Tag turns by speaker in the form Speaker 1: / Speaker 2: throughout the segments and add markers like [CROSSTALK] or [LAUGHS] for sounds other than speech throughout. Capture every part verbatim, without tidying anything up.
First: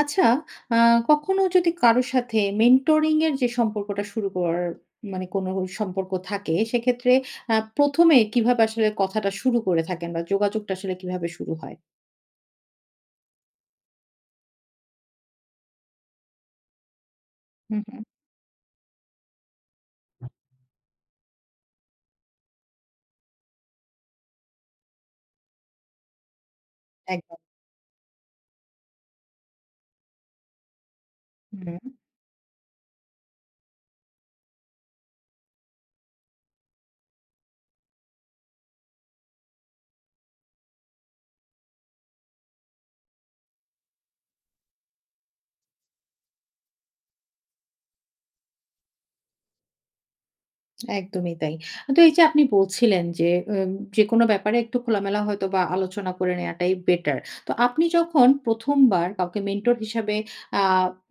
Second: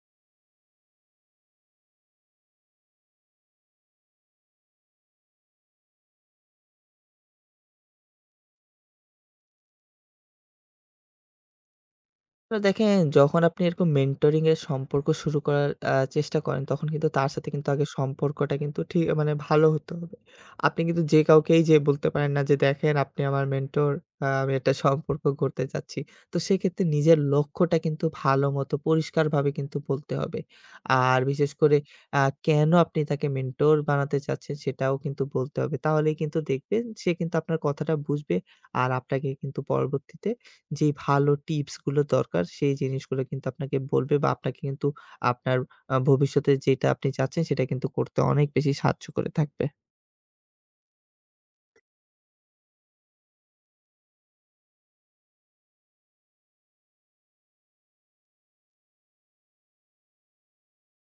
Speaker 1: আচ্ছা, আ কখনো যদি কারো সাথে মেন্টরিং এর যে সম্পর্কটা শুরু করার মানে কোনো সম্পর্ক থাকে, সেক্ষেত্রে আ প্রথম এ কিভাবে আসলে কথাটা শুরু করে থাকেন বা যোগাযোগটা আসলে কিভাবে শুরু হয়?
Speaker 2: তো দেখেন, যখন আপনি এরকম মেন্টরিং এর সম্পর্ক শুরু করার আ চেষ্টা করেন, তখন কিন্তু তার সাথে কিন্তু
Speaker 1: হুম,
Speaker 2: আগে
Speaker 1: হুম।
Speaker 2: সম্পর্কটা কিন্তু ঠিক মানে ভালো হতে হবে। আপনি কিন্তু যে কাউকেই যেয়ে বলতে পারেন না যে, "দেখেন, আপনি আমার মেন্টর, আ আমি একটা সম্পর্ক গড়তে চাচ্ছি।" তো সেক্ষেত্রে নিজের
Speaker 1: একদম।
Speaker 2: লক্ষ্যটা কিন্তু ভালো মতো পরিষ্কারভাবে কিন্তু বলতে হবে। আর বিশেষ করে
Speaker 1: হুম।
Speaker 2: আ কেন আপনি তাকে মেন্টর বানাতে চাচ্ছেন সেটাও কিন্তু বলতে হবে। তাহলেই কিন্তু দেখবেন সে কিন্তু আপনার কথাটা বুঝবে আর আপনাকে কিন্তু পরবর্তীতে যেই ভালো টিপস গুলো দরকার সেই জিনিসগুলো কিন্তু আপনাকে বলবে বা আপনাকে কিন্তু আপনার আ ভবিষ্যতে যেটা আপনি চাচ্ছেন সেটা কিন্তু করতে অনেক বেশি সাহায্য করে থাকবে।
Speaker 1: একদমই তাই। তো এই যে আপনি বলছিলেন যে উম যেকোনো ব্যাপারে একটু খোলামেলা হয়তোবা আলোচনা করে নেয়াটাই বেটার। তো আপনি যখন প্রথম বার কাউকে মেন্টর হিসাবে আ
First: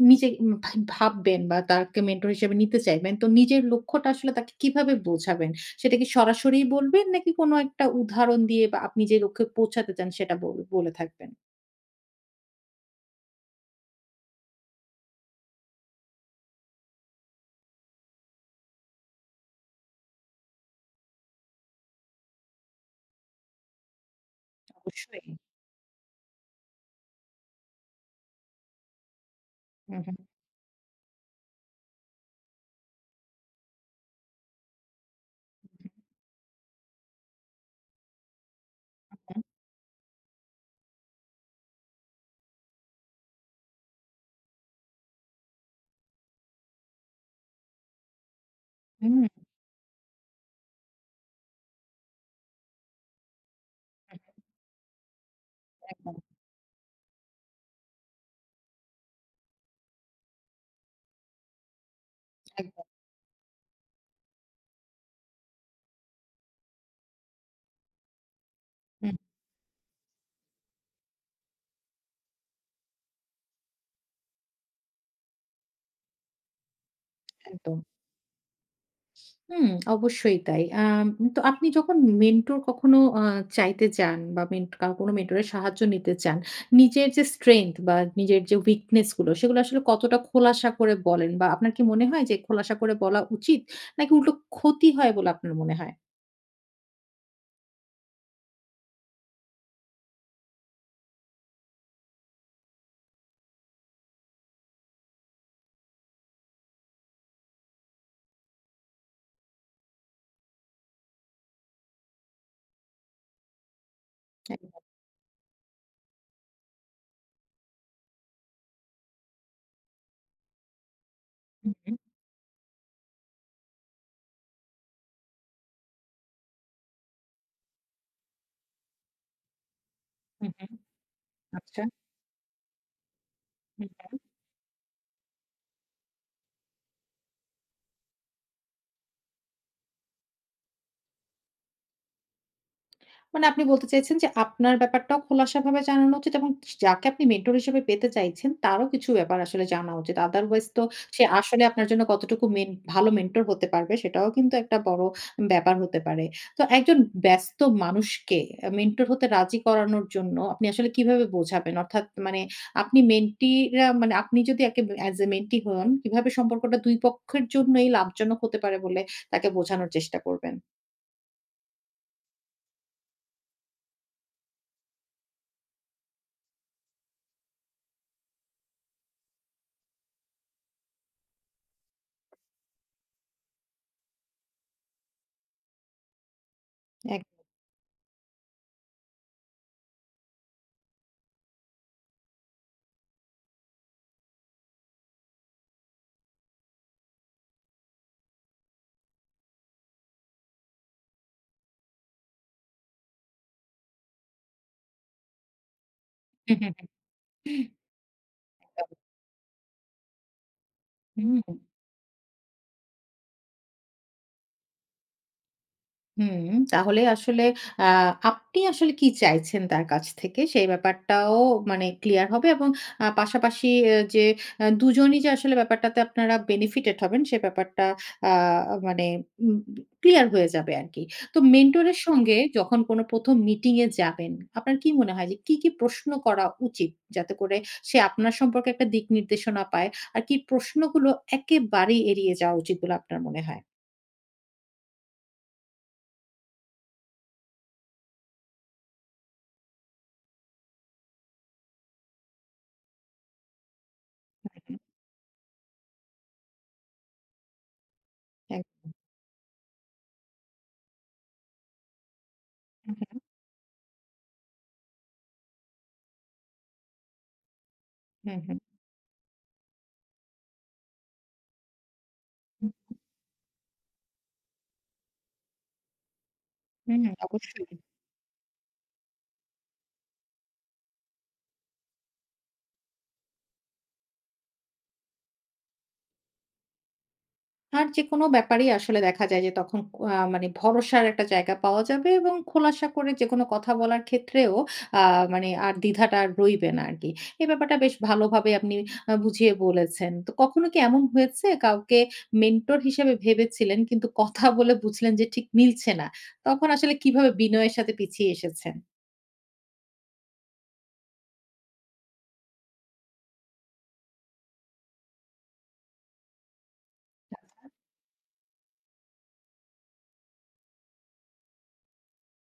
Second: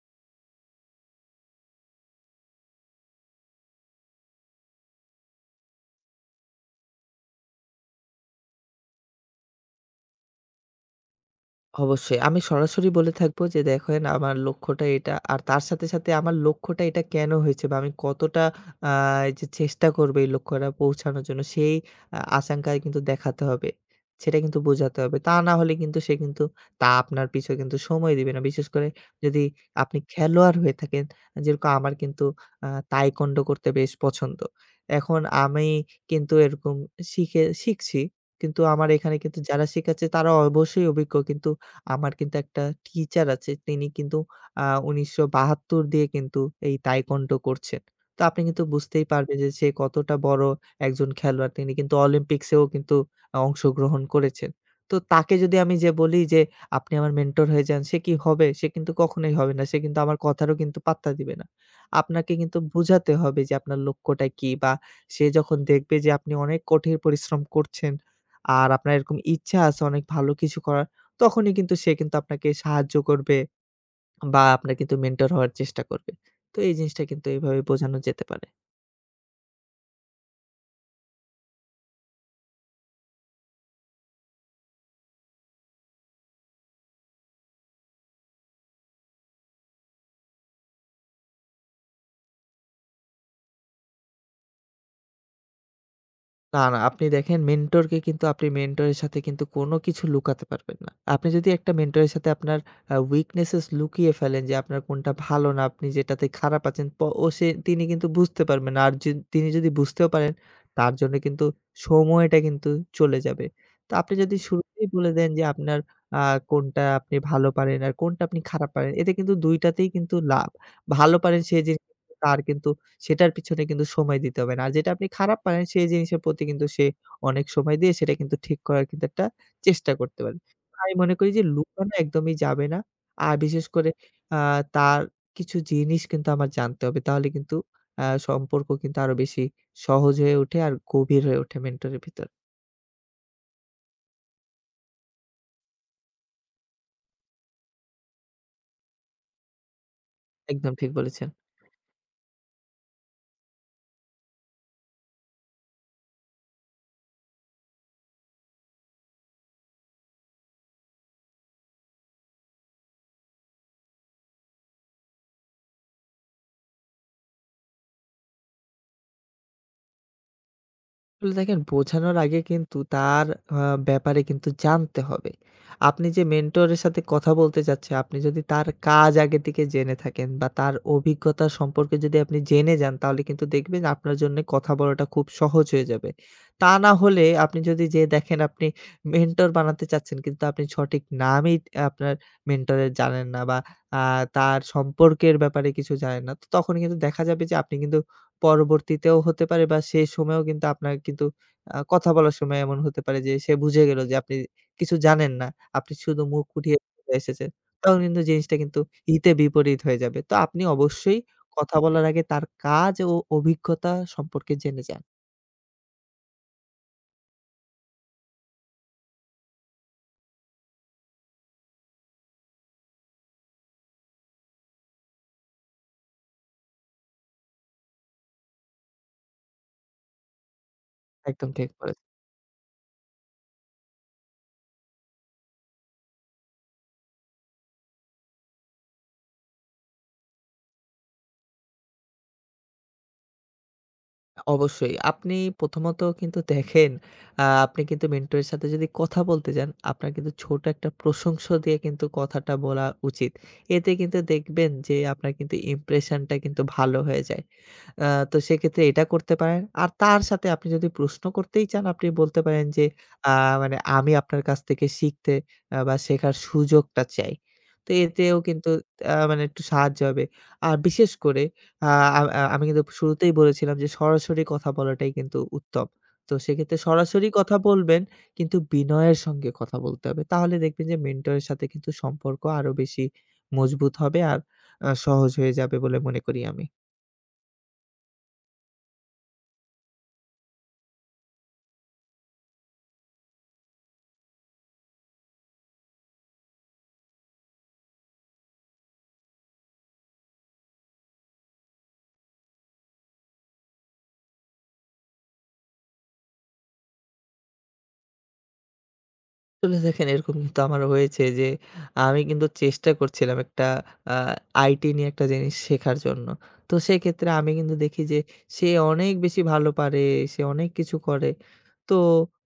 Speaker 1: নিজে উম ভা ভাববেন বা তাকে মেন্টর হিসেবে নিতে চাইবেন, তো নিজের লক্ষ্যটা আসলে তাকে কিভাবে বোঝাবেন? সেটা কি সরাসরি বলবেন নাকি কোনো একটা উদাহরণ দিয়ে বা আপনি যে লক্ষ্যে পৌঁছাতে চান সেটা বল বলে থাকবেন?
Speaker 2: অবশ্যই। আমি সরাসরি বলে থাকবো যে, "দেখেন, আমার লক্ষ্যটা এটা।" আর তার সাথে, সাথে আমার লক্ষ্যটা এটা কেন হয়েছে বা আমি কতটা আ এই যে চেষ্টা করবো এই লক্ষ্যটা পৌঁছানোর জন্য সেই আ আশঙ্কায় কিন্তু দেখাতে হবে। সেটা কিন্তু বোঝাতে হবে।
Speaker 1: অবশ্যই।
Speaker 2: তা না হলে কিন্তু সে কিন্তু তা আপনার পিছু কিন্তু সময় দিবে না। বিশেষ করে যদি আপনি
Speaker 1: হুম, হুম,
Speaker 2: খেলোয়াড় হয়ে থাকেন। যেরকম আমার কিন্তু আ তাইকোন্ডো করতে বেশ পছন্দ। এখন আমি কিন্তু এরকম শিখে শিখছি। কিন্তু আমার এখানে কিন্তু
Speaker 1: হুম,
Speaker 2: যারা শিখাচ্ছে তারা অবশ্যই অভিজ্ঞ। কিন্তু আমার কিন্তু একটা টিচার আছে, তিনি কিন্তু আ উনিশশো বাহাত্তর দিয়ে কিন্তু এই তাইকোয়ান্ডো করছেন। তো আপনি কিন্তু বুঝতেই
Speaker 1: হুম,
Speaker 2: পারবেন যে সে কতটা বড় একজন খেলোয়াড়। তিনি কিন্তু অলিম্পিক্সেও কিন্তু আ অংশগ্রহণ
Speaker 1: হুম,
Speaker 2: করেছেন। তো তাকে যদি আমি যে
Speaker 1: একদম,
Speaker 2: বলি যে, "আপনি আমার মেন্টর হয়ে যান," সে কি হবে? সে কিন্তু কখনোই হবে না। সে কিন্তু আমার কথারও কিন্তু পাত্তা দিবে না। আপনাকে কিন্তু
Speaker 1: একদম।
Speaker 2: বুঝাতে হবে যে আপনার লক্ষ্যটা কি, বা সে যখন দেখবে যে আপনি অনেক কঠিন পরিশ্রম করছেন আর আপনার
Speaker 1: হুম,
Speaker 2: এরকম ইচ্ছা আছে অনেক ভালো কিছু করার, তখনই কিন্তু সে কিন্তু আপনাকে সাহায্য করবে বা আপনার কিন্তু মেন্টর হওয়ার চেষ্টা করবে। তো এই জিনিসটা কিন্তু এভাবে
Speaker 1: একদম।
Speaker 2: বোঝানো যেতে পারে।
Speaker 1: হুম, অবশ্যই তাই। আম তো আপনি যখন মেন্টর কখনো আ চাইতে যান বা মেন্ট কা কোনো মেন্টরের সাহায্য নিতে চান, নিজের যে স্ট্রেংথ বা নিজের যে weakness গুলো সেগুলো আসলে কতটা খোলাসা করে বলেন? বা আপনার কি মনে হয় যে খোলাসা করে বলা উচিত? নাকি উল্টো ক্ষতি হয় বলে আপনার মনে হয়?
Speaker 2: না, না। আপনি দেখেন, মেন্টরকে কিন্তু আপনি মেন্টরের সাথে কিন্তু কোনো কিছু লুকাতে পারবেন না। আপনি যদি একটা মেন্টরের সাথে আপনার আ weaknesses লুকিয়ে ফেলেন যে আপনার কোনটা ভালো না, আপনি যেটাতে খারাপ আছেন প ও সে তিনি কিন্তু বুঝতে পারবেন না। আর যে তিনি যদি বুঝতেও পারেন, তার জন্য কিন্তু সময়টা কিন্তু চলে যাবে। তো আপনি যদি
Speaker 1: একদম।
Speaker 2: শুরুতেই বলে দেন যে আপনার আ কোনটা আপনি ভালো পারেন আর কোনটা আপনি খারাপ পারেন। এতে কিন্তু দুই টাতেই কিন্তু লাভ। ভালো পারেন সে
Speaker 1: হু,
Speaker 2: যে
Speaker 1: হু,
Speaker 2: তার কিন্তু সেটার পিছনে কিন্তু সময় দিতে হবে না। আর যেটা আপনি খারাপ পারেন সেই জিনিসের প্রতি কিন্তু সে অনেক সময় দিয়ে সেটা কিন্তু ঠিক করার কিন্তু একটা চেষ্টা করতে পারে।
Speaker 1: হু, হু।
Speaker 2: আমি মনে করি যে
Speaker 1: আচ্ছা।
Speaker 2: লুকানো একদমই যাবে না। আর বিশেষ করে আ তার কিছু জিনিস কিন্তু আমার জানতে হবে। তাহলে কিন্তু আ সম্পর্ক কিন্তু আরো বেশি সহজ হয়ে ওঠে আর গভীর হয়ে ওঠে মেন্টরের ভিতর।
Speaker 1: মানে আপনি বলতে চাইছেন যে আপনার ব্যাপারটাও খোলাসাভাবে জানানো উচিত এবং যাকে আপনি মেন্টর হিসেবে পেতে চাইছেন তারও কিছু ব্যাপার আসলে জানা উচিত। আদারওয়াইজ
Speaker 2: একদম
Speaker 1: তো
Speaker 2: ঠিক
Speaker 1: সে
Speaker 2: বলেছেন।
Speaker 1: আসলে আপনার জন্য কতটুকু মেন ভালো মেন্টর হতে পারবে সেটাও কিন্তু একটা বড় ব্যাপার হতে পারে। তো একজন ব্যস্ত মানুষকে আ মেন্টর হতে রাজি করানোর জন্য আপনি আসলে কিভাবে বোঝাবেন? অর্থাৎ মানে আপনি মেন্টিরা মানে আপনি যদি একে অ্যাজ এ মেন্টি হন কিভাবে সম্পর্কটা দুই পক্ষের জন্যই লাভজনক হতে পারে বলে তাকে বোঝানোর চেষ্টা করবেন?
Speaker 2: আসলে দেখেন, বোঝানোর আগে কিন্তু তার আ ব্যাপারে কিন্তু জানতে হবে। আপনি যে মেন্টরের সাথে কথা বলতে যাচ্ছে, আপনি যদি তার কাজ আগে থেকে জেনে থাকেন বা তার অভিজ্ঞতা সম্পর্কে যদি আপনি জেনে যান, তাহলে কিন্তু দেখবেন আপনার জন্যে কথা বলাটা খুব সহজ হয়ে যাবে। তা না
Speaker 1: এক
Speaker 2: হলে আপনি যদি যেয়ে দেখেন আপনি মেন্টর বানাতে চাচ্ছেন, কিন্তু আপনি সঠিক নামই আপনার মেন্টরের জানেন না বা আ তার সম্পর্কের ব্যাপারে কিছু জানেন না। তো তখন কিন্তু দেখা যাবে যে আপনি কিন্তু পরবর্তীতেও হতে পারে বা সেই সময়েও কিন্তু আপনার কিন্তু আ কথা বলার সময় এমন হতে পারে যে সে বুঝে গেল যে আপনি কিছু জানেন না। আপনি শুধু মুখ
Speaker 1: হুম,
Speaker 2: উঠিয়ে
Speaker 1: হুম,
Speaker 2: চলে এসেছেন। তখন কিন্তু জিনিসটা কিন্তু হিতে বিপরীত হয়ে যাবে। তো আপনি অবশ্যই
Speaker 1: হুম। হুম।
Speaker 2: কথা বলার আগে তার কাজ ও অভিজ্ঞতা সম্পর্কে জেনে যান।
Speaker 1: হুম, তাহলে আসলে আ আপনি আসলে কি চাইছেন তার কাছ থেকে সেই ব্যাপারটাও মানে ক্লিয়ার হবে এবং আ পাশাপাশি এ যে আ দুজনই যে আসলে ব্যাপারটাতে আপনারা বেনিফিটেড হবেন সে ব্যাপারটা আ মানে উম ক্লিয়ার হয়ে যাবে আরকি। তো
Speaker 2: একদম ঠিক
Speaker 1: মেন্টরের
Speaker 2: বলেছেন।
Speaker 1: সঙ্গে যখন কোনো প্রথম মিটিং এ যাবেন, আপনার কি মনে হয় যে কি, কি প্রশ্ন করা উচিত? যাতে করে সে আপনার সম্পর্কে একটা দিক নির্দেশনা পায়। আর কি প্রশ্নগুলো একেবারেই এড়িয়ে যাওয়া উচিত বলে আপনার মনে হয়?
Speaker 2: অবশ্যই। আপনি প্রথমত কিন্তু দেখেন, আ আপনি কিন্তু মেন্টরের সাথে যদি কথা বলতে যান, আপনার কিন্তু ছোট একটা প্রশংস দিয়ে কিন্তু কথাটা বলা উচিত। এতে কিন্তু
Speaker 1: হু,
Speaker 2: দেখবেন
Speaker 1: হু।
Speaker 2: যে আপনার কিন্তু ইমপ্রেশনটা কিন্তু ভালো হয়ে যায়। আ তো
Speaker 1: এক
Speaker 2: সেক্ষেত্রে এটা করতে পারেন। আর তার সাথে আপনি যদি প্রশ্ন করতেই চান, আপনি বলতে পারেন যে,
Speaker 1: হু, হু।
Speaker 2: আ মানে আমি আপনার কাছ থেকে শিখতে আ বা শেখার সুযোগটা চাই। তো
Speaker 1: হু,
Speaker 2: এতেও
Speaker 1: হু।
Speaker 2: কিন্তু আ মানে একটু সাহায্য হবে। আর বিশেষ করে আহ, আ আ আমি কিন্তু শুরুতেই বলেছিলাম যে সরাসরি কথা বলাটাই কিন্তু উত্তম। তো সেক্ষেত্রে
Speaker 1: হুম,
Speaker 2: সরাসরি কথা
Speaker 1: অবশ্যই।
Speaker 2: বলবেন, কিন্তু বিনয়ের সঙ্গে কথা বলতে হবে। তাহলে দেখবেন যে মেন্টরের সাথে কিন্তু সম্পর্ক আরো বেশি মজবুত হবে আর আ সহজ হয়ে যাবে বলে মনে করি আমি।
Speaker 1: আর যেকোনো ব্যাপারেই আসলে দেখা যায় যে তখন আ মানে ভরসার একটা জায়গা পাওয়া যাবে এবং খোলাসা করে যেকোনো কথা বলার ক্ষেত্রেও আ মানে আর দ্বিধাটা আর রইবে না আরকি। এই ব্যাপারটা বেশ ভালোভাবে আপনি আ বুঝিয়ে বলেছেন। তো কখনো কি এমন হয়েছে কাউকে মেন্টর হিসেবে ভেবেছিলেন কিন্তু কথা বলে বুঝলেন যে ঠিক মিলছে না। তখন আসলে কিভাবে বিনয়ের সাথে পিছিয়ে এসেছেন?
Speaker 2: আসলে দেখেন, এরকম কিন্তু আমার হয়েছে যে আমি কিন্তু চেষ্টা করছিলাম একটা আ আইটি নিয়ে একটা জিনিস শেখার জন্য। তো সেক্ষেত্রে আমি
Speaker 1: আচ্ছা।
Speaker 2: কিন্তু দেখি যে সে অনেক বেশি ভালো পারে, সে অনেক কিছু করে। তো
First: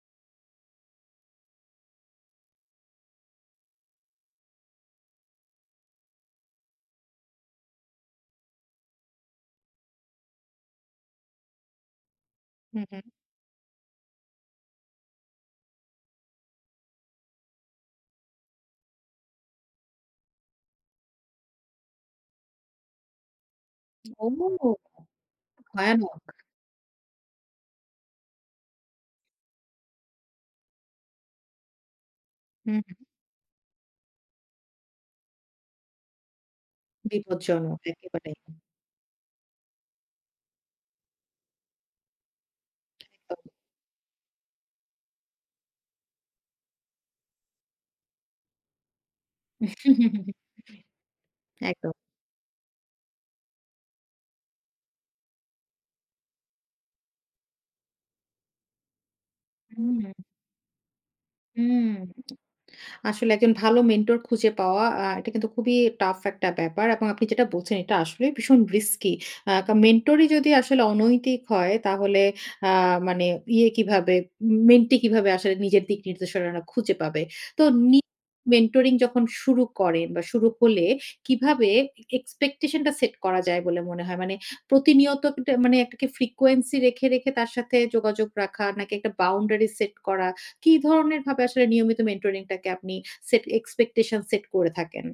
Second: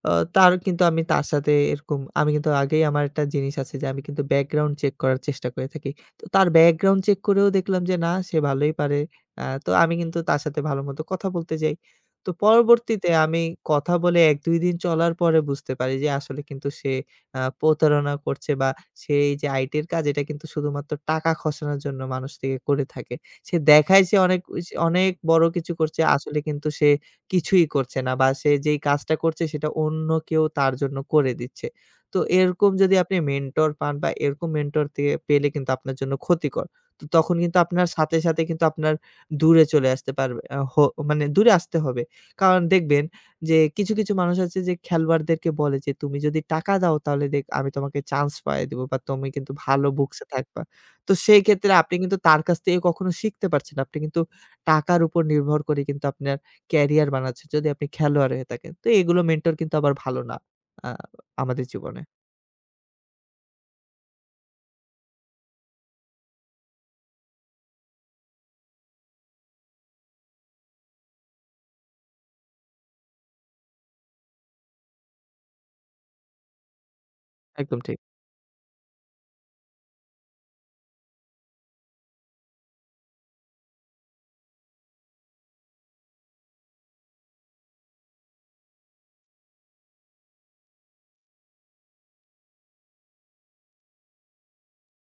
Speaker 2: আ তার কিন্তু আমি তার সাথে এরকম আমি কিন্তু আগেই আমার একটা জিনিস আছে যে আমি কিন্তু ব্যাকগ্রাউন্ড চেক করার চেষ্টা করে থাকি। তো তার ব্যাকগ্রাউন্ড চেক করেও দেখলাম যে না, সে ভালোই পারে। আ তো আমি কিন্তু তার সাথে ভালো মতো কথা বলতে যাই। তো
Speaker 1: হুম, হুম।
Speaker 2: পরবর্তীতে আমি কথা বলে এক দুই দিন চলার পরে বুঝতে পারি যে আসলে কিন্তু সে আ প্রতারণা করছে, বা সে এই যে আইটির কাজ এটা কিন্তু শুধুমাত্র টাকা খসানোর জন্য মানুষ থেকে করে থাকে। সে দেখায় সে অনেক উস
Speaker 1: ও!
Speaker 2: অনেক বড় কিছু করছে,
Speaker 1: ভয়ানক।
Speaker 2: আসলে কিন্তু সে কিছুই করছে না বা সে যেই কাজটা করছে সেটা অন্য কেউ তার জন্য করে দিচ্ছে। তো এরকম
Speaker 1: হুম,
Speaker 2: যদি
Speaker 1: হুম,
Speaker 2: আপনি মেন্টর পান বা এরকম মেন্টর থেকে পেলে কিন্তু আপনার জন্য ক্ষতিকর। তো তখন কিন্তু
Speaker 1: বিপজ্জনক
Speaker 2: আপনার সাথে,
Speaker 1: একেবারেই।
Speaker 2: সাথে
Speaker 1: একদম।
Speaker 2: কিন্তু আপনার দূরে চলে আসতে পারবে, আ হো মানে দূরে আসতে হবে। কারণ দেখবেন যে কিছু, কিছু মানুষ আছে যে খেলোয়াড়দেরকে বলে যে, "তুমি যদি টাকা দাও তাহলে দেখ আমি তোমাকে চান্স পাইয়ে দিব বা তুমি কিন্তু ভালো বুকসে
Speaker 1: [LAUGHS]
Speaker 2: থাকবা।" তো সেই ক্ষেত্রে
Speaker 1: একদম।
Speaker 2: আপনি কিন্তু তার কাছ থেকে কখনো শিখতে পারছেন না। আপনি কিন্তু টাকার উপর নির্ভর করে কিন্তু আপনার ক্যারিয়ার বানাচ্ছেন, যদি আপনি খেলোয়াড় হয়ে থাকেন। তো এগুলো মেন্টর কিন্তু আবার
Speaker 1: হুম,
Speaker 2: ভালো না আ আমাদের
Speaker 1: হুম।
Speaker 2: জীবনে।
Speaker 1: আসলে একজন ভালো মেন্টর খুঁজে পাওয়া আ এটা কিন্তু খুবই টাফ একটা ব্যাপার এবং আপনি যেটা বলছেন এটা আসলেই ভীষণ রিস্কি। আ মেন্টরই যদি আসলে অনৈতিক হয় তাহলে আ মানে ইয়ে কিভাবে মেন্টি কিভাবে আসলে নিজের দিক নির্দেশনা খুঁজে পাবে। তো
Speaker 2: একদম
Speaker 1: নি
Speaker 2: ঠিক।
Speaker 1: মেন্টরিং যখন শুরু করেন বা শুরু হলে কিভাবে এক্সপেকটেশন টা সেট করা যায় বলে মনে হয়? মানে প্রতিনিয়ত একটা- মানে একটা কি ফ্রিকোয়েন্সি রেখে, রেখে তার সাথে যোগাযোগ রাখা নাকি একটা বাউন্ডারি সেট করা? কি ধরনের ভাবে আসলে নিয়মিত মেন্টরিং টাকে আপনি সেট এক্সপেকটেশন সেট করে থাকেন?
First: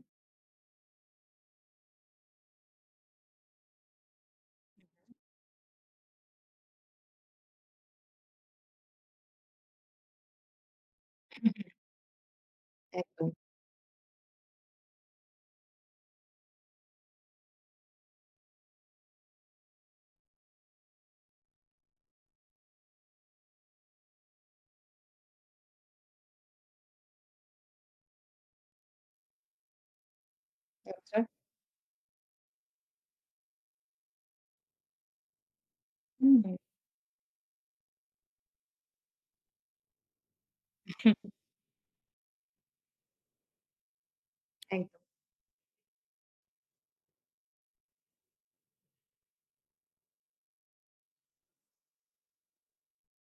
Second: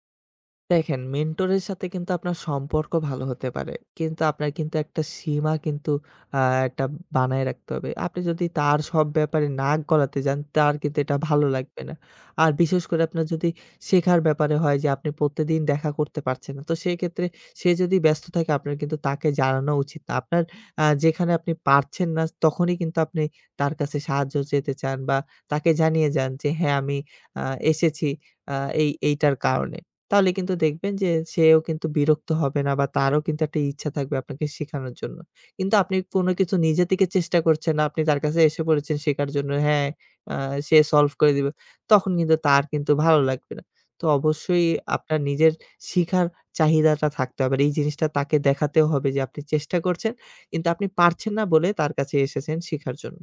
Speaker 2: দেখেন, মেন্টরের সাথে কিন্তু আপনার সম্পর্ক ভালো হতে পারে। কিন্তু আপনার কিন্তু একটা সীমা কিন্তু আ একটা বানায় রাখতে হবে। আপনি যদি তার সব ব্যাপারে নাক গলাতে যান, তার কিন্তু এটা
Speaker 1: হুম,
Speaker 2: ভালো
Speaker 1: হুম।
Speaker 2: লাগবে না। আর বিশেষ করে আপনার
Speaker 1: একদম।
Speaker 2: যদি শেখার ব্যাপারে হয় যে আপনি প্রত্যেকদিন দেখা করতে পারছেন না। তো সেক্ষেত্রে সে যদি ব্যস্ত থাকে, আপনার কিন্তু তাকে জানানো উচিত না। আপনার আ যেখানে আপনি পারছেন না তখনই কিন্তু আপনি তার কাছে সাহায্য চেতে চান বা তাকে জানিয়ে যান যে, "হ্যাঁ, আমি আ এসেছি আ এই এইটার কারণে।" তাহলে কিন্তু দেখবেন যে
Speaker 1: আচ্ছা।
Speaker 2: সেও কিন্তু বিরক্ত হবে না বা তারও কিন্তু একটা ইচ্ছা থাকবে আপনাকে শেখানোর জন্য। কিন্তু আপনি কোনো
Speaker 1: হুম,
Speaker 2: কিছু
Speaker 1: হুম।
Speaker 2: নিজে থেকে চেষ্টা করছেন না। আপনি তার কাছে এসে পড়েছেন শেখার জন্য। হ্যাঁ, আ সে সলভ করে দিবে। তখন কিন্তু তার কিন্তু ভালো লাগবে না। তো অবশ্যই
Speaker 1: এক
Speaker 2: আপনার নিজের শিখার চাহিদাটা থাকতে হবে। আর এই জিনিসটা তাকে দেখাতেও হবে যে আপনি চেষ্টা করছেন। কিন্তু আপনি পারছেন না বলে তার কাছে এসেছেন শিখার জন্য।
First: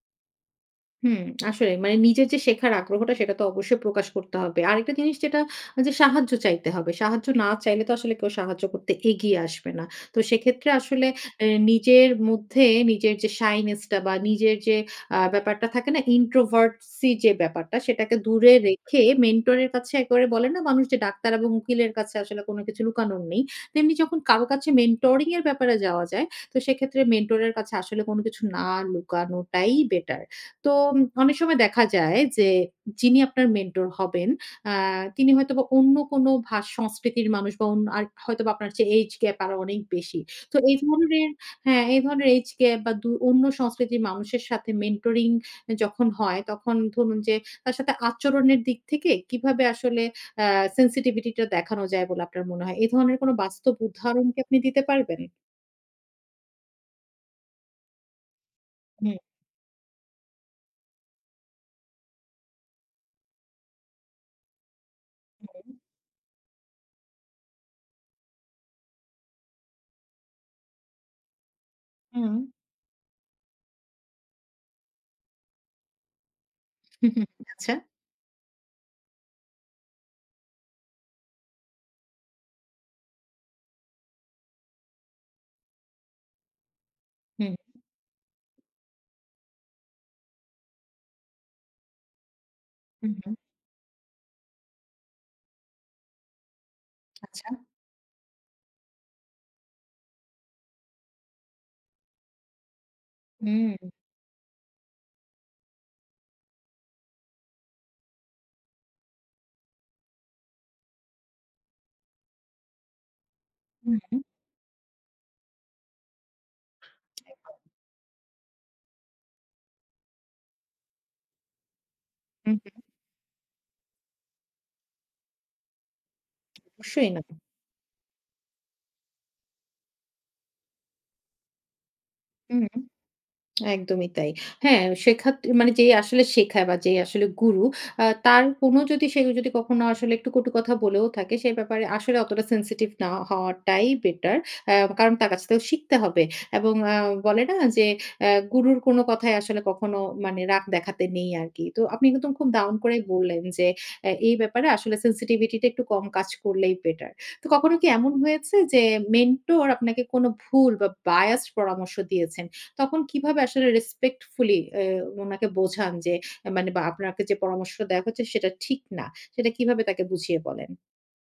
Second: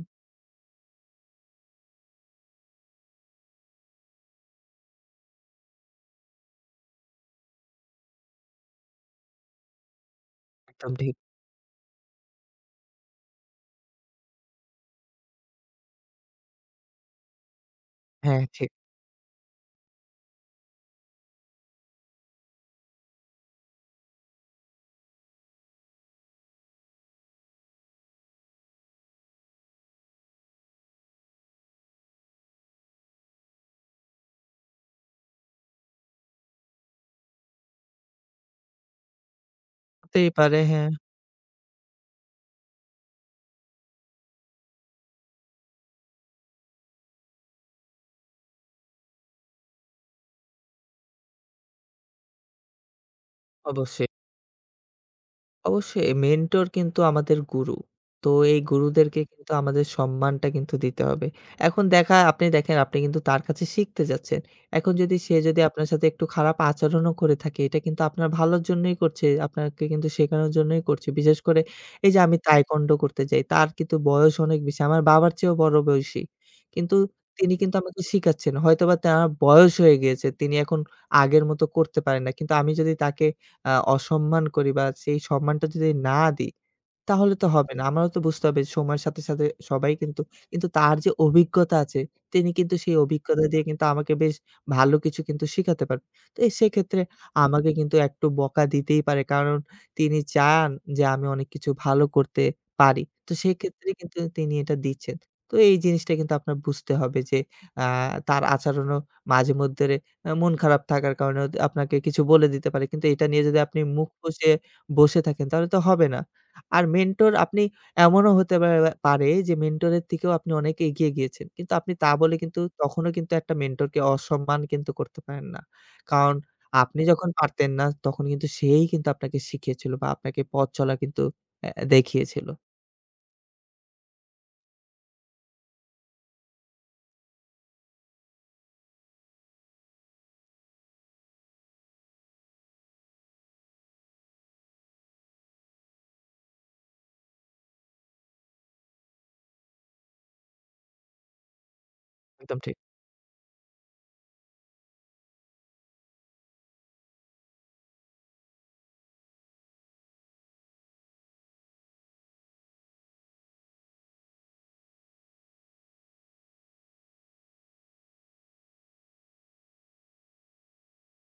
Speaker 1: হুম, আসলেই মানে নিজের যে শেখার আগ্রহটা সেটা তো অবশ্যই প্রকাশ করতে হবে। আরেকটা জিনিস যেটা যে সাহায্য চাইতে হবে। সাহায্য না চাইলে তো আসলে কেউ সাহায্য করতে এগিয়ে আসবে না। তো সেক্ষেত্রে
Speaker 2: একদম
Speaker 1: আসলে
Speaker 2: ঠিক।
Speaker 1: এ নিজের মধ্যে নিজের যে shyness টা বা নিজের যে আ ব্যাপারটা থাকে না introvertsy যে ব্যাপারটা সেটাকে
Speaker 2: হ্যাঁ,
Speaker 1: দূরে
Speaker 2: ঠিক।
Speaker 1: রেখে মেন্টর এর কাছে একেবারে বলে না মানুষ যে ডাক্তার এবং উকিলের কাছে আসলে কোনো কিছু লুকানোর নেই। তেমনি যখন কারো কাছে মেন্টরিং এর ব্যাপারে যাওয়া যায় তো সেক্ষেত্রে মেন্টর এর কাছে আসলে কোনো কিছু না লুকানোটাই বেটার। তো উম, অনেক সময় দেখা যায় যে যিনি আপনার মেন্টর হবেন, আ তিনি হয়তোবা অন্য কোনো ভাষ সংস্কৃতির মানুষ বা অন্য আর হয়তোবা আপনার চেয়ে এইজ গ্যাপ আরো অনেক বেশি।
Speaker 2: হতেই
Speaker 1: তো
Speaker 2: পারে,
Speaker 1: এই
Speaker 2: হ্যাঁ,
Speaker 1: ধরনের হ্যাঁ, এই ধরনের এইজ গ্যাপ বা দু অন্য সংস্কৃতির মানুষের সাথে মেন্টরিং যখন হয়, তখন ধরুন যে তার সাথে আচরণের দিক থেকে কিভাবে আসলে আ sensitivity টা দেখানো যায় বলে আপনার মনে হয়? এ ধরনের কোনো বাস্তব
Speaker 2: অবশ্যই।
Speaker 1: উদাহরণ কি আপনি দিতে পারবেন?
Speaker 2: অবশ্যই মেন্টর কিন্তু আমাদের গুরু। তো এই
Speaker 1: হুম,
Speaker 2: গুরুদেরকে কিন্তু আমাদের সম্মানটা কিন্তু দিতে হবে। এখন দেখা আপনি দেখেন, আপনি কিন্তু তার কাছে শিখতে যাচ্ছেন। এখন যদি সে যদি
Speaker 1: হুম,
Speaker 2: আপনার সাথে একটু খারাপ আচরণও করে থাকে, এটা কিন্তু আপনার ভালোর জন্যই করছে। আপনাকে কিন্তু শেখানোর জন্যই করছে। বিশেষ করে এই যে
Speaker 1: হুম।
Speaker 2: আমি তাইকোয়ান্ডো করতে যাই তার কিন্তু বয়স অনেক বেশি। আমার বাবার চেয়েও বড় বয়সী। কিন্তু
Speaker 1: হুম, হুম,
Speaker 2: তিনি
Speaker 1: আচ্ছা।
Speaker 2: কিন্তু আমাকে শিখাচ্ছেন। হয়তোবা তার বয়স হয়ে গিয়েছে। তিনি এখন আগের মতো করতে পারেন না। কিন্তু আমি যদি তাকে আ অসম্মান করি বা সেই সম্মানটা যদি না দিই, তাহলে তো
Speaker 1: হুম,
Speaker 2: হবে না। আমারও তো বুঝতে হবে সময়ের সাথে, সাথে সবাই কিন্তু, কিন্তু তার যে অভিজ্ঞতা আছে, তিনি কিন্তু সেই
Speaker 1: হুম, হুম।
Speaker 2: অভিজ্ঞতা দিয়ে কিন্তু আমাকে বেশ ভালো কিছু কিন্তু শিখাতে পারবে। তো এ সেক্ষেত্রে
Speaker 1: আচ্ছা।
Speaker 2: আমাকে কিন্তু একটু বকা দিতেই পারে। কারণ তিনি চান যে আমি অনেক কিছু ভালো করতে পারি। তো
Speaker 1: হুম।
Speaker 2: সেক্ষেত্রে কিন্তু তিনি এটা দিচ্ছেন। তো এই জিনিসটা কিন্তু আপনার বুঝতে হবে যে আ তার আচরণও মাঝেমধ্যে আ মন খারাপ থাকার কারণেও আপনাকে কিছু বলে দিতে পারে। কিন্তু এটা নিয়ে যদি আপনি
Speaker 1: হুম,
Speaker 2: মুখ
Speaker 1: হুম,
Speaker 2: ফুঁসে বসে থাকেন তাহলে তো হবে না। আর মেন্টর আপনি এমনও হতে পারে পারে যে মেন্টরের থেকেও আপনি অনেক এগিয়ে গিয়েছেন। কিন্তু আপনি তা বলে
Speaker 1: হুম,
Speaker 2: কিন্তু তখনও কিন্তু একটা মেন্টরকে অসম্মান কিন্তু করতে পারেন না। কারণ আপনি
Speaker 1: অবশ্যই না।
Speaker 2: যখন পারতেন না তখন কিন্তু সেই কিন্তু আপনাকে শিখিয়েছিল বা আপনাকে পথ চলা কিন্তু অ্যা দেখিয়েছিল।
Speaker 1: হুম। একদমই তাই। হ্যাঁ, শেখাত মানে যেই আসলে শেখায় বা যেই আসলে গুরু আ তার কোনো যদি সে যদি কখনো আসলে একটু কটু কথা বলেও থাকে সে ব্যাপারে আসলে অতটা sensitive না হওয়াটাই বেটার। আ কারণ তার কাছ থেকেও শিখতে হবে এবং আ বলে না যে আ গুরুর কোনো কথায় আসলে কখনো মানে রাগ দেখাতে নেই আরকি। তো আপনি কিন্তু খুব
Speaker 2: একদম
Speaker 1: দারুণ
Speaker 2: ঠিক।
Speaker 1: করেই বললেন যে এ এই ব্যাপারে আসলে sensitivity টা একটু কম কাজ করলেই বেটার। তো কখনো কি এমন হয়েছে যে মেন্টর আপনাকে কোনো ভুল বা biased পরামর্শ দিয়েছেন? তখন কিভাবে আসলে রেসপেক্টফুলি এ উনাকে বোঝান যে এ মানে বা আপনাকে যে পরামর্শ দেয়া হচ্ছে সেটা ঠিক না। সেটা কিভাবে তাকে বুঝিয়ে বলেন?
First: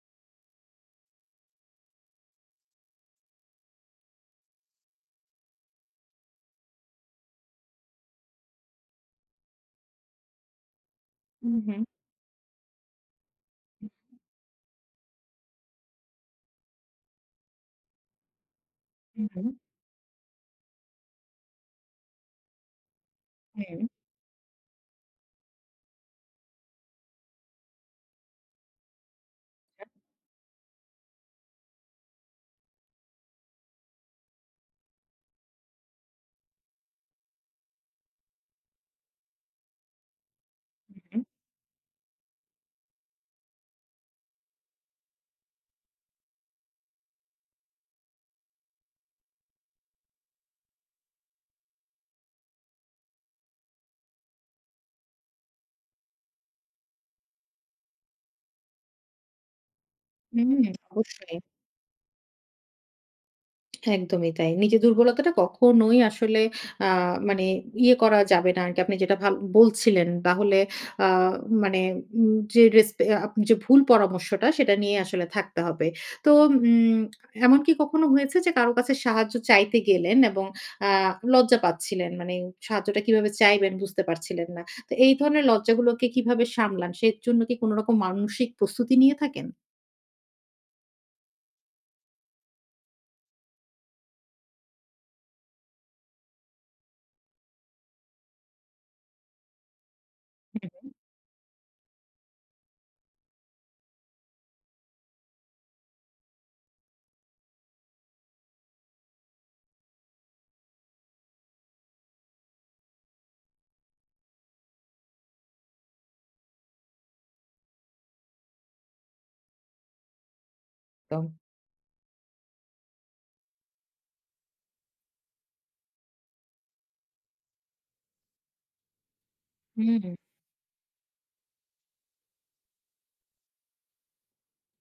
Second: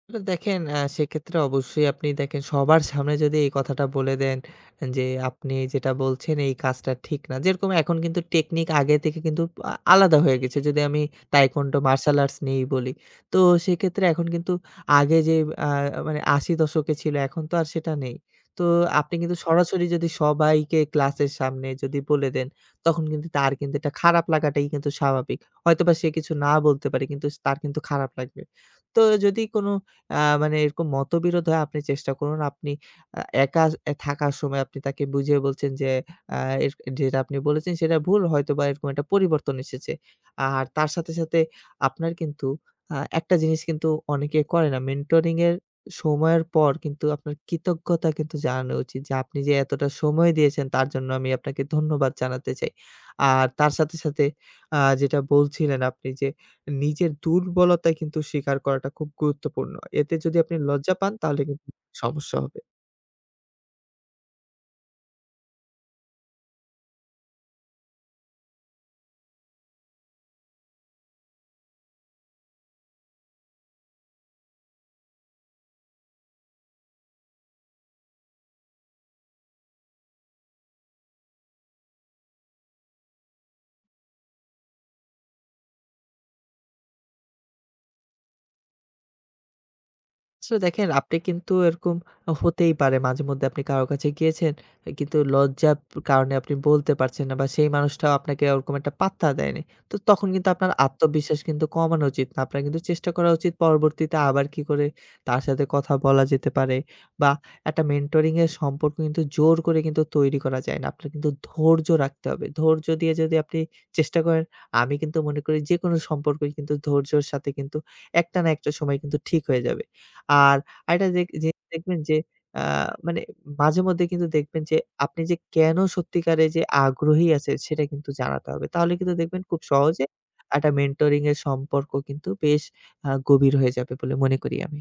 Speaker 2: আসলে দেখেন, আ সেক্ষেত্রে অবশ্যই আপনি দেখেন সবার সামনে যদি এই কথাটা বলে দেন যে, "আপনি যেটা বলছেন এই কাজটা ঠিক না।" যেরকম এখন কিন্তু টেকনিক আগে থেকে কিন্তু আ আলাদা হয়ে গেছে। যদি আমি
Speaker 1: হুম,
Speaker 2: তাইকোন্ডো
Speaker 1: হুম,
Speaker 2: মার্শাল আর্টস নিয়েই বলি। তো সেক্ষেত্রে এখন কিন্তু আগে যে আ মানে আশি দশকে ছিল, এখন তো আর সেটা নেই। তো আপনি কিন্তু
Speaker 1: হুম,
Speaker 2: সরাসরি যদি সবাইকে ক্লাসের সামনে যদি বলে দেন, তখন কিন্তু তার
Speaker 1: হুম,
Speaker 2: কিন্তু
Speaker 1: হুম।
Speaker 2: একটা খারাপ লাগাটাই কিন্তু স্বাভাবিক। হয়তোবা সে কিছু না বলতে পারে কিন্তু তার কিন্তু খারাপ লাগবে। তো যদি কোনো আ মানে এরকম মতবিরোধ হয়, আপনি চেষ্টা করুন। আপনি আ একা এ থাকার সময় আপনি তাকে বুঝিয়ে বলছেন যে, আ এর যেটা আপনি বলেছেন সেটা ভুল। হয়তোবা এরকম একটা পরিবর্তন এসেছে। আর তার
Speaker 1: হুম,
Speaker 2: সাথে,
Speaker 1: হুম,
Speaker 2: সাথে আপনার কিন্তু আ একটা জিনিস কিন্তু অনেকে করে না। মেন্টরিং এর সময়ের পর কিন্তু আপনার কৃতজ্ঞতা কিন্তু জানানো উচিত যে, আপনি যে এতটা সময় দিয়েছেন তার জন্য আমি আপনাকে ধন্যবাদ জানাতে চাই। আর তার সাথে, সাথে আ যেটা বলছিলেন আপনি যে, নিজের দুর্বলতা কিন্তু স্বীকার করাটা খুব গুরুত্বপূর্ণ। এতে যদি
Speaker 1: হুম,
Speaker 2: আপনি
Speaker 1: হুম,
Speaker 2: লজ্জা পান
Speaker 1: অবশ্যই।
Speaker 2: তাহলে কিন্তু সমস্যা হবে।
Speaker 1: একদমই তাই। নিজের দুর্বলতাটা কখনোই আসলে আ মানে ইয়ে করা যাবে না আরকি। আপনি যেটা ভাল বলছিলেন তাহলে আ মানে উম যে রেসপে আপনি যে ভুল পরামর্শটা সেটা নিয়ে আসলে থাকতে হবে। তো উম এমন কি কখনো হয়েছে যে কারো কাছে সাহায্য চাইতে গেলেন এবং আ লজ্জা পাচ্ছিলেন? মানে সাহায্যটা কিভাবে চাইবেন বুঝতে পারছিলেন না। তো এই ধরনের লজ্জাগুলোকে কিভাবে সামলান? সের জন্য কি কোন রকম মানসিক প্রস্তুতি নিয়ে থাকেন?
Speaker 2: আসলে দেখেন, আপনি কিন্তু এরকম হতেই পারে মাঝেমধ্যে আপনি কারো কাছে গিয়েছেন কিন্তু লজ্জার কারণে আপনি বলতে পারছেন না, বা সেই মানুষটাও আপনাকে ওরকম একটা পাত্তা দেয়নি। তো তখন কিন্তু আপনার
Speaker 1: হুম,
Speaker 2: আত্মবিশ্বাস কিন্তু কমানো উচিত না। আপনার কিন্তু চেষ্টা করা উচিত পরবর্তীতে আবার কি করে তার সাথে কথা বলা যেতে পারে, বা একটা মেন্টরিং এর সম্পর্ক কিন্তু জোর করে কিন্তু তৈরি করা যায় না। আপনার কিন্তু ধৈর্য রাখতে হবে। ধৈর্য দিয়ে যদি আপনি চেষ্টা করেন, আমি কিন্তু মনে করি যেকোনো সম্পর্কই কিন্তু ধৈর্যর সাথে কিন্তু একটা না একটা সময় কিন্তু ঠিক হয়ে যাবে। আর আরেকটা
Speaker 1: একদম।
Speaker 2: দেখ যে দেখবেন যে আ মানে মাঝেমধ্যে কিন্তু দেখবেন যে আপনি যে কেন সত্যিকারে যে আগ্রহী আছে সেটা কিন্তু জানাতে হবে। তাহলে কিন্তু দেখবেন খুব
Speaker 1: হুম।
Speaker 2: সহজে একটা মেন্টরিং এর সম্পর্ক কিন্তু বেশ আ গভীর হয়ে যাবে বলে মনে করি আমি।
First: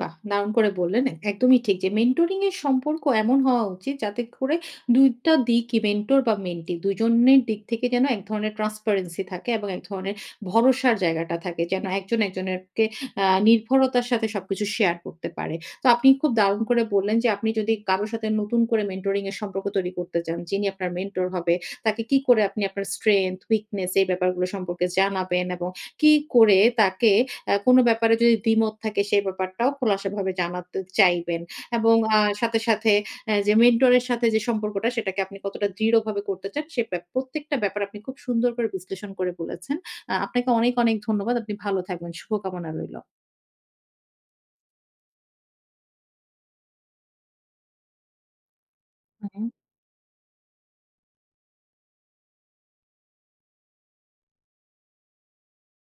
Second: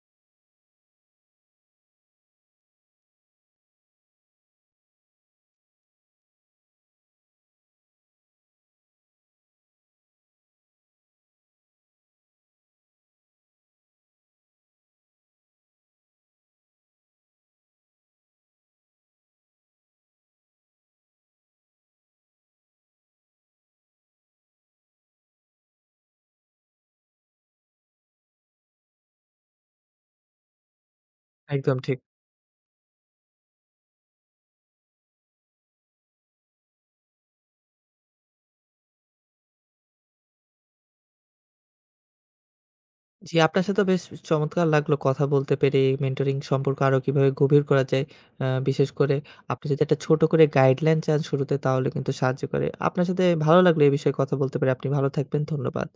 Speaker 1: বাহ! দারুণ করে বললেন। একদমই ঠিক যে মেন্টরিং এর সম্পর্ক এমন হওয়া উচিত যাতে করে দুই টা দিকই মেন্টর বা মেন্টি দুই জনের দিক থেকে যেন এক ধরনের ট্রান্সপারেন্সি থাকে এবং এক ধরনের ভরসার জায়গাটা থাকে। যেন একজন একজনেরকে আ নির্ভরতার সাথে সবকিছু শেয়ার করতে পারে। তো আপনি খুব দারুণ করে বললেন যে আপনি যদি কারো সাথে নতুন করে মেন্টরিং এর সম্পর্ক তৈরি করতে চান, যিনি আপনার মেন্টর হবে, তাকে কি করে আপনি আপনার স্ট্রেংথ, উইকনেস এই ব্যাপারগুলো সম্পর্কে জানাবেন এবং কি করে তাকে অ্যা কোনো ব্যাপারে যদি দ্বিমত থাকে সেই ব্যাপারটাও খোলাসাভাবে জানাতে চাইবেন।
Speaker 2: একদম
Speaker 1: এবং
Speaker 2: ঠিক।
Speaker 1: আ সাথে, সাথে অ্যা যে মেন্টরের সাথে যে সম্পর্কটা সেটাকে আপনি কতটা দৃঢ়ভাবে করতে চান সে ব্যা প্রত্যেকটা ব্যাপার আপনি খুব সুন্দর করে বিশ্লেষণ করে বলেছেন। আ আপনাকে অনেক, অনেক ধন্যবাদ। আপনি ভালো থাকবেন। শুভকামনা রইল।
Speaker 2: জি, আপনার সাথেও বেশ চমৎকার লাগলো কথা বলতে পেরে। মেন্টরিং সম্পর্ক আরো কিভাবে গভীর করা যায়। আ বিশেষ করে,
Speaker 1: হুম।
Speaker 2: আপনি যদি একটা ছোট করে গাইডলাইন চান শুরুতে তাহলে কিন্তু সাহায্য করে। আপনার সাথে ভালো লাগলো এই বিষয়ে কথা বলতে পেরে। আপনি ভালো থাকবেন। ধন্যবাদ।